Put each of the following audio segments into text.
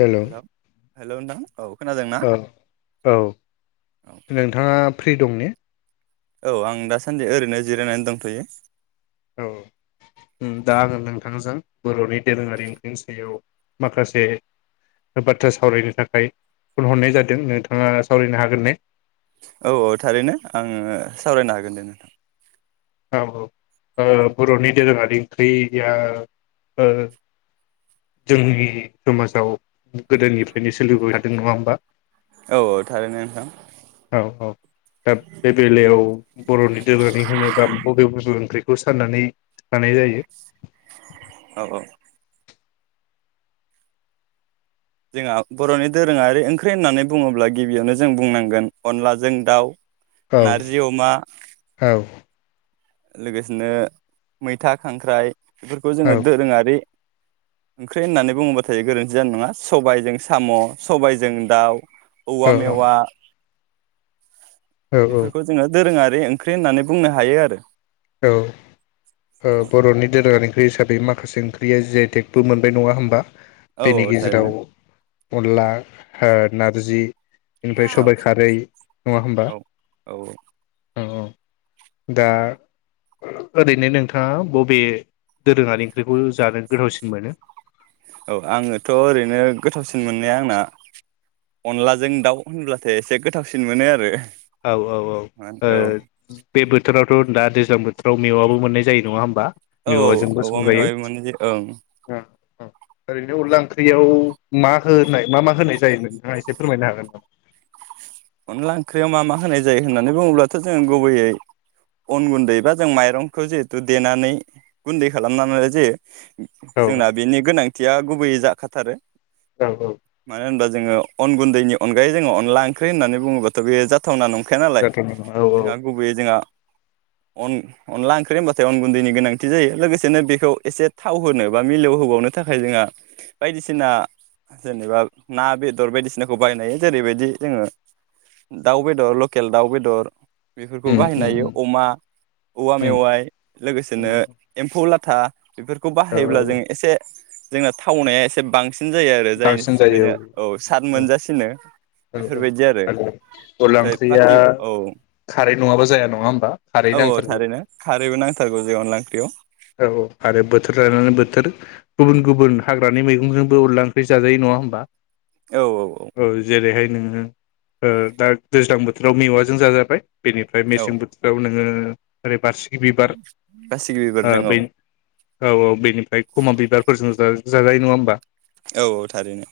हेल' hello नोंथां औ खोनादोंना औ औ औ नोंथाङा फ्रि दं ने औ आं दासान्दि ओरैनो जिरायनानै दंथ'यो औ दा आङो नोंथांजों बर'नि दोरोङारि ओंख्रिनि सायाव माखासे बाथ्रा सावरायनो थाखाय फन हरनाय जादों नोंथाङा सावरायनो हागोन ने औ औ थारैनो आङो सावरायनो हागोन दे नोंथां औ औ बर'नि दोरोङारि ओंख्रैया जोंनि समाजाव गोदोनिफ्रायनो सोलिबोबाय थादों नङा होमबा औ औ थारैनो नोंथां औ औ दा बे बेलायाव बर'नि दोरोङारि होनोबा बबे बबे ओंख्रि बे खौ साननानै लानाय जायो औ औ जोंहा बर'नि दोरोङारि ओंख्रि होननानै बुङोब्ला गिबियावनो जों बुंनांगोन अनलाजों दाउ औ नारजि अमा औ लोगोसेनो मैथा खांख्राइ बेफोरखौ औ जोङो दोरोङारि ओंख्रि होननानै बुङोबाथाय गोरोन्थि जानाय नङा सबायाइजों साम' सबायजों दाउ औ औवा मेवा औ औ बेफोरखौ जोङो दोरोङारि ओै ओंख्रि होननानै बुंनो हायो आरो औ औ बर'नि दोरोङारि ओंख्रि हिसाबै माखासे ओंख्रिया जि आइ टेगबो मोनबाय नङा होमबा औ बेनि औ थारैनो गेजेराव अनला हो नारजि बेनिफ्राय औ सबाइ खारै नङा होमबा औ औ औ औ दा ओरैनो नोंथाङा बबे दोरोङारि ओंख्रिखौ जानो गोथावसिन मोनो औ आङोथ' ओरैनो गोथावसिन मोननाया आंना अनलाजों दाउ होनब्लाथाय एसे गोथावसिन मोनो आरो औ औ औ ओ बे बोथोराव दा दैज्लां बोथोरावबो मोननाय जायो नङा होमबा औ औ औ मेवाजोंबो औवा संजायो मेवाइ मोनो [unintelligible] ओं ओरैनो अनला ओंख्रियाव मा होनाय मा मा होनाय जायोमोन नोंथाङहा एसे फोरमायनो हागोन नामा अनला ओंख्रियाव मा मा होनाय जायो होननानै बुङोब्लाथ' जों गुबैयै अन गुन्दै बा जों माइरंखौ जिहेथु देनानै गुन्दै खालामनानै जायो औ जोंना बेनि गोनां थिया गुबैयै जाखाथारो औ औ मानो होनबा जोङो अन गुन्दैनि अनगायै जों अनला ओं ओंख्रि होननानै बुङोबाथ' बे जाथावना नं खाया नालाय जाथों औ औ जोंहा गुबैयै जोंहा अन अनला ओंख्रि होनबाथाय अन गुन्दैनि गोनांथि जायो लोगोसेनो बेखौ एसे थाव होनो बा मिलौहोबावनो थाखाय जोंहा बायदिसिना जेनेबा ना बेदर बायदिसिनाखौ बायनायो जेरैबायदि जोङो दाउ बेदर लकेल दाउ बेदर बेफोरखौ उम बाहायनो उम हायो उम अमा औवा उम मेवाइ लोगोसेनो उम एम्फौ लाथा था बेफोरखौ औ बाहायोब्ला जों औ एसे जोंना थावनाया एसे बांसिन सिन जायो आरो जायनि बांसिन जायो थाखायनो औ साद औ मोनजासिनो औ औ आरो अनला ओमफ्राय ओंख्रिया बाखि औ खारै नङाबा जाया नङा होमबा खारै औ औ नांथारगौ थारैनो खारैबो नांथारगौ जों अनला ओंख्रियाव औ औ आरो बोथोर लानानै बोथोर गुबुन गुबुन हाग्रानि मैगंजोंबो उरलां ख्रि जाजायो नङा होनोमबा औ जेरैहाय नोङो दा दैज्लां बोथोराव मेवाजों जाजाबाय बेनिफ्राय मेसें बोथोराव नोङो ओै बारसि बासिगि बिबारजों औ औ औ बेनिफ्राय खमा बिबारफोरजोंबो जाजायो नङा होमबा औ औ थारैनो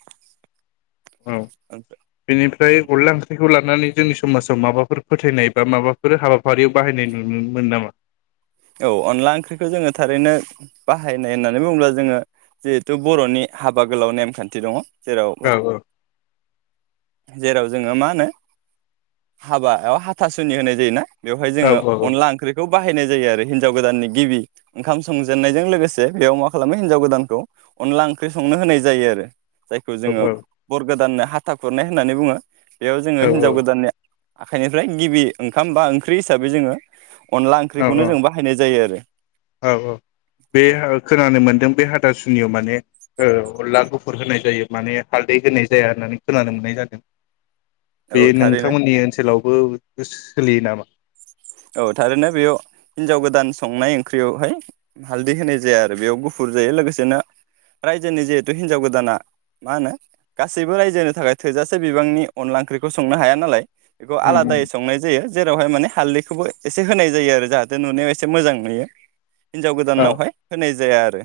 थ ओमफ्राय अनला ओंख्रिखौ लानानै जोंनि समाजाव माबाफोर फोथायनाय बा माबाफोर हाबाफारियाव बाहायनाय नुनो मोन नामा औ अनला ओंख्रिखौ जोङो थारैनो बाहायनाय होननानै बुङोब्ला जोङो जिहेथु बर'नि हाबा गोलाव नेमखान्थि दङ जेराव औ औ जेराव जोङो मा होनो हाबायाव हाथासुनि होनाय जायो ना बेवहाय औ जोङो अनला ओंख्रिखौ बाहायनाय जायो आरो हिनजाव गोदाननि गिबि ओंखाम संजेननायजों लोगोसे बेयाव मा खालामो हिनजाव गोदानखौ अनला ओंख्रि संनो होनाय जायो आरो जायखौ औ जोङो बर गोदाननो हाथा खुरनाय होननानै बुङो बेयाव जोङो औ हिनजाव गोदाननि आखाइनिफ्राय गिबि ओंखाम बा ओंख्रि हिसाबै जोङो अनला औ ओंख्रिखौनो जोंबा जायो आरो औ औ बे औ खोनानो मोनदों बे हाथासुनियाव माने ओ ओ औ अनला गुफुर होनाय जायो माने हालदै होनाय जाया होननानै खोनानो मोननाय जादों बे औ थारैनो नोंथांमोननि ओनसोलावबो सोलियो नामा औ थारैनो बेयाव हिनजाव गोदान संनाय ओंख्रियावहाय हालदै होनाय जाया आरो बेयाव गुफुर जायो लोगोसेनो रायजोनि जिहेथु हिनजाव गोदाना मा होनो गासैबो रायजोनि थाखाय थोजासे बिबांनि अनला ओंख्रिखौ संनो हाया नालाय बेखौ उम आलादायै उम संनाय जायो जेर रावहाय माने हालदै बेखौबो एसे होनाय जायो आरो जाहाथे नुनायाव एसे मोजां नुयो हिन्जाव औ गोदानावहाय होनाय जाया आरो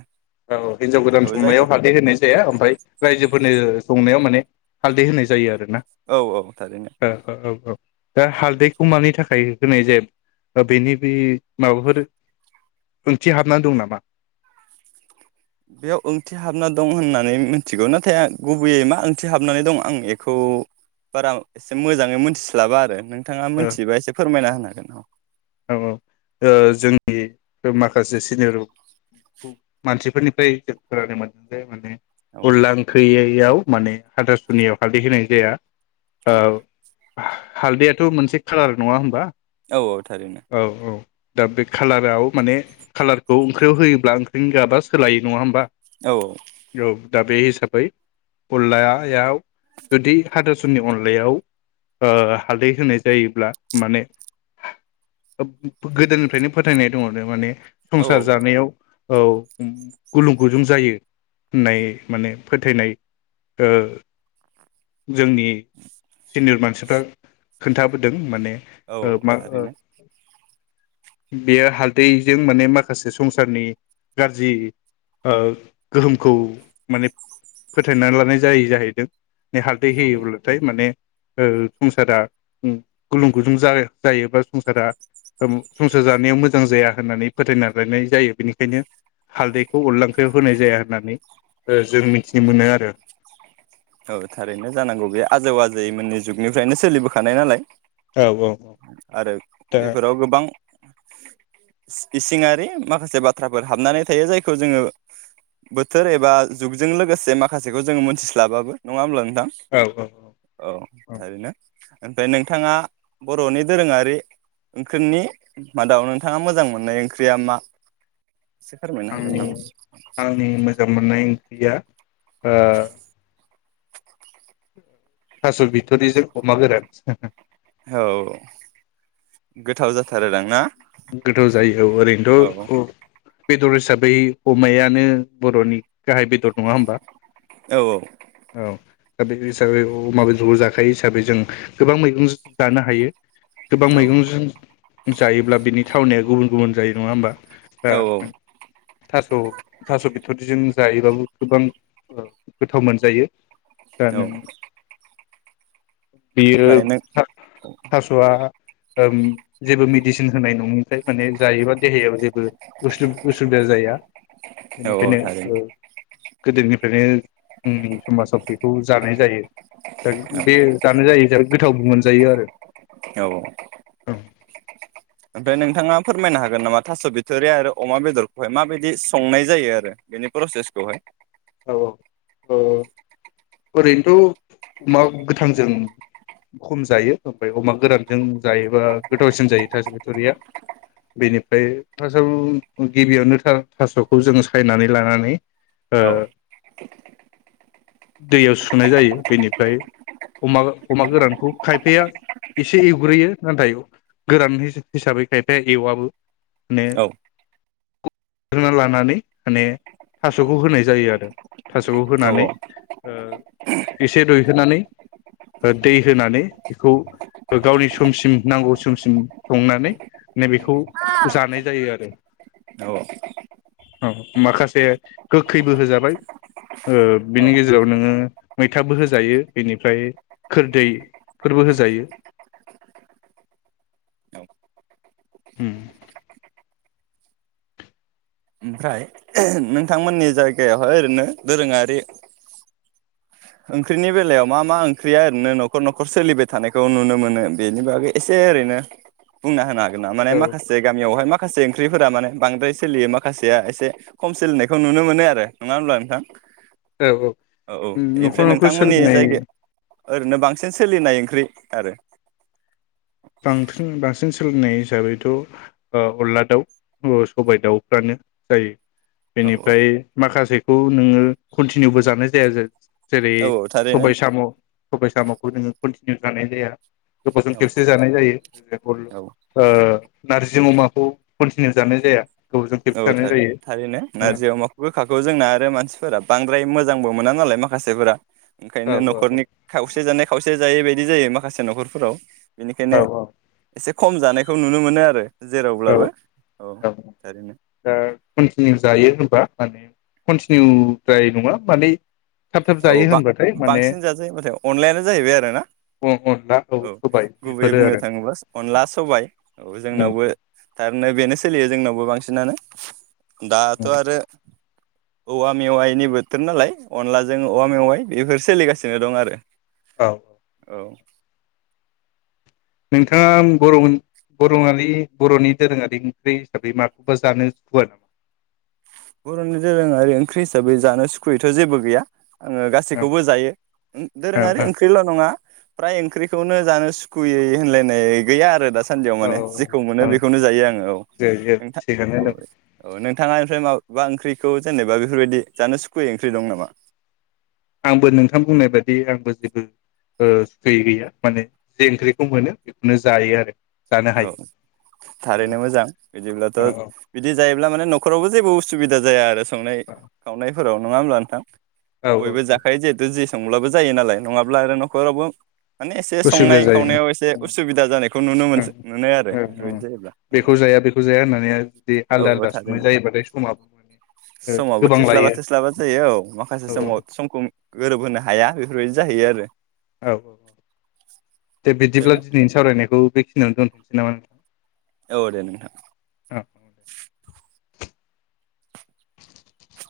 औ हिनजाव गोदान औ संनायाव जायखौ हालदै होननाय जाया ओमफ्राय रायजोफोरनो संनायाव मान माने हालदै होनाय जायो आरो ना औ औ थारैनो औ औ दा हालदैखौ मानि थाखाय होनाय जाया बेनि बे माबाफोर ओंथि हाबना दं नामा बेयाव ओंथि हाबना दं होननानै मिथिगौ नाथाय आं गुबैयै मा ओंथि हाबनानै दं आं बेखौ बारा एसे मोजाङै मोनथिस्लाबा आरो नों बिथाङा औ मिथिबा एसे फोरमायना होनांगोन ज [unintelligible] औ औ ओ जोंनि माखासे सिनियर मानसिफोरनिफ्राय जों खोनानो मोनदों जे माने अनला ओंख्रैयै याव माने हाथासुनियाव हालदै होनाय जाया औ हालदैयाथ' मोनसे कालार नङा होमबा औ औ थारैनो औ औ दा बे खालाराव माने कालारखौ ओंख्रियाव होयोब्ला ओंख्रि गाबा सोलायो नङा होमबा औ औ औ दा बे हिसाबै अनलायाव जुदि हाथासुननि अनलायाव ओ हालदै होनाय जायोब्ला माने गोदोनिफ्रायनो फोथायनाय दङ नो माने औ संसार औ जानायाव औ गुलुं गुजुं जायो होननाय माने फोथायनाय जोंनि सिनियर मानसि खोन्थाबोदों माने औ औ ओ मा ओ थारैनो बेयो हालदैजों माने माखासे संसारनि गाज्रि ओ गोहोमखौ माने फोथायनानै लानाय जायो जाहैदों हालदै औ होयोब्लाथाय माने संसारा गुलुं गुजुं जायो बा संसारा संसार जानायाव मोजां जाया होननानै फोथायना लायनाय जायो बेनिखायनो हालदैखौ अनला ओंख्रैयाव होनाय जाया होननानै जों मिथिनो मोनो आरो औ थारैनो जानांगौ बे आजौ आजैैमोननि जुगनिफ्रायनो सोलिबोखानाय नालाय औ औ आरो दा बेफोराव गोबां इसिङारि माखासे बाथ्राफोर हाबनानै थायो जायखौ जोङो बोथोर एबा जुगजों लोगोसे माखासेखौ जोङो मोनथिस्लाबाबो नङा होमब्ला नोंथां औ औ थारैनो ओमफ्राय नोंथाङा बर'नि दोरोङारि ओंख्रिनि मादाव नोंथाङा मोजां मोननाय ओंख्रिया मा एसे फोरमायनो हागोन आंनि नामा आंनि मोजां मोननाय ओंख्रिया थास' बिथरिजों अमा गोरान औ गोथाव जाथारोदां ना गोथाव जायो औ ओरैनोथ' बेदर हिसाबै अमायानो बर'नि गाहाय बेदर नङा होमबा औ औ औ दा बे हिसाबै अमा बेदरखौ जाखायो हिसाबै जों गोबां मैगंजों जानो हायो गोबां औ मैगंजों जायोब्ला बेनि थावनाया गुबुन गुबुन जायो नङा होमबा औ थास' थास' बिथरिजों जायोबाबो गोबां गोथाव मोनजायो औ [unintelligible] बियो ओमफ्राय नों थास'आ जेबो मेदिसिन होनाय नङनिफ्राय माने जायोबा देहायाव जेब उसुबिदा जाया औ थारैनो बेनिखायनो गोदोनिफ्रायनो जोंनि समाजाव बेखौ जानाय जायो दा बे जानो जायो हिसाबै बे गोथावबो मोनजायो आरो औ औ ओमफ्राय नोंथाङा फोरमायनो हागोन नामा थास' बिथोरि आरो अमा बेदरखौहाय माबायदि संनाय जायो आरो बेनि प्रसेसखौहाय औ औ ओरैनोथ' अमा गोथांजों खम जायो ओमफ्राय अमा गोरानजों जायोबा गोथावसिन जायो थास' बिथ'रिया बेनिफ्राय थास' गिबियावनो थास'खौ जों सायनानै लानानै औ दैयाव सुनाय जायो बेनिफ्राय अमा अमा गोरानखौ खायफाया एसे एवग्रोयो नाथाय गोरान हिसाबै खायफाया एवाबो माने औ गना लानानै माने थास'खौ होनाय जायो आरो थास'खौ औ होनानै एसे रुइहोनानै दै होनानै बेखौ गावनि समसिम नांगौ समसिम संनानै नैबेखौ जानाय जायो आरो औ औ माखासे गोखैबो होजाबाय औ बेनि गेजेराव जेराव नोङो मैथाबो होजायो बेनिफ्राय खोरदैफोरबो होजायो औ हम ओमफ्राय नोंथांमोननि जायगायावहाय ओरैनो दोरोङारि ओंख्रिनि बेलायाव मा मा ओंख्रिया ओरैनो न'खर न'खर सोलिबाय थानायखौ नुनो मोनो बेनि बागै एसे ओरैनो बुंना होना औ माखासे गामियावहाय मा माखासे ओंख्रिफोरा माने बांद्राय सोलियो माखासेया एसे खम सोलिनायखौ नुनो मोनो आरो नङा होमब्ला नोंथां औ औ न'खर ओमफ्राय न'खर नोंथांमोननि सोलिनाय जायगा ओरैनो बांसिन सोलिनाय ओंख्रि आरो बांसिन बांसिन सोलिनाय हिसाबैथ' अनला दाउ सबाय दाउफ्रानो जायो औ औ बेनिफ्राय माखासेखौ नोङो कन्टिनिउबो जानाय जाया जेरै औ औ थारैनो सबाय साम' सबाय सामखौ नोङो कन्टिनिउ जानाय जाया गोबावजों औ खेबसे जानाय जायो जल औ नारजि अमाखौ कन्टिनिउ जानाय जाया गोबावजों खेबसे औ जानाय थार जायो थारैनो नारजि अ माखौ गोखाखौ जोंना आरो मानसिफोरा बांद्राय ओमफ्राय मोजांबो मोना नालाय माखासेफोरा औ ओंखायनो न'खरनि खावसे जानाय खावसे जायैबायदि बिदि जायो माखासे न'खरफोराव बेनिखायनो औ एसे खम जानायखौ नुनो मोनो आरो औ जेरावब्लाबो औ थारैनो दा कन्टिनिउ जायो होनबा माने कन्टिनिउद्राय नङा माने थाब थाब औ जायो ब होनबाथाय माने बांसिन जाजायो होनबाथाय अनलायानो जाहैबाय आरो ना अनला औ सबाय गुबैयै बेफोरो बुंनो आरो थाङोब्ला अनला सबाय औ जोंनावबो थारैनो बेनो सोलियो जोंनावबो बांसिनानो दाथ' आरो औवा मेवायनि बोथोर नालाय अनला ज जों औवा मेवाइ बेफोर सोलिगासिनो दं आरो औ औ औ नोंथाङा बर' बर'आारि बर'नि दोरोङारि ओंख्रि हिसाबै माखौबा जानो सुखुवा नामा बर'नि दोरोङारि ओंख्रि हिसाबै जानो सुखुयैथ' जेबो गैया आङो गासैखौबो जायो दोरोङारि ओंख्रिल' नङा फ्राय ओंख्रिखौनो जानो सुखुयै होनलायनाय गैया आरो द सानदियाव औ माने जेखौ मोनो औ बेखौनो जायो आङो औ जायो नोंथां थिगानो औ दं औ नोंथाङा ओमफ्राय मा बबा ओंख्रिखौ जेनेबा बेफोरबायदि जानो सुखुयै ओंख्रि दं नामा आंबो नोंथां बुंनाय बाददि आंबो जेबो ओ सुखै गैया माने जे ओंख्रिखौ मोनो बेखौनो जायो आरो जानो औ हायो औ थारैनो मोजां बिदिब्लाथ' औ बिदि जायो ब्ला माने न'खरावबो जेबो उसुबिदा जाया आरो संनाय खावनाय फोराव नङा होमब्ला नोंथां औ बयबो औ जाखायो जिहेथु जे सोंब्लाबो जायो नालाय नङाब्ला आरो न'खरावबो माने एसे उसुबिदा संनाय जायो खावनायाव एसे उसुबिदा जानायखौ नुनो मोनसो मोनो आरो ओ औ बेफोरबायदि जायोब्ला औ बेखौ जाया बेखौ जाया होननानै जुदि औ आलदा औ आलदा संनाय थारैनो जायोबाथाय समाबो माने समावबो गोबां थोस्लाबा लायो थोस्लाबा जायो औ माखासे औ समाव समखौ गोरोबहोनो हाया बेफोरबायदि जाहैयो आरो औ औ औ दे बिदिब्ला थारैनो दिनैनि सावरायनायखौ बेखिनियावनो दोनथ'नोसै नामा औ दे नोंथां औ [inaudible]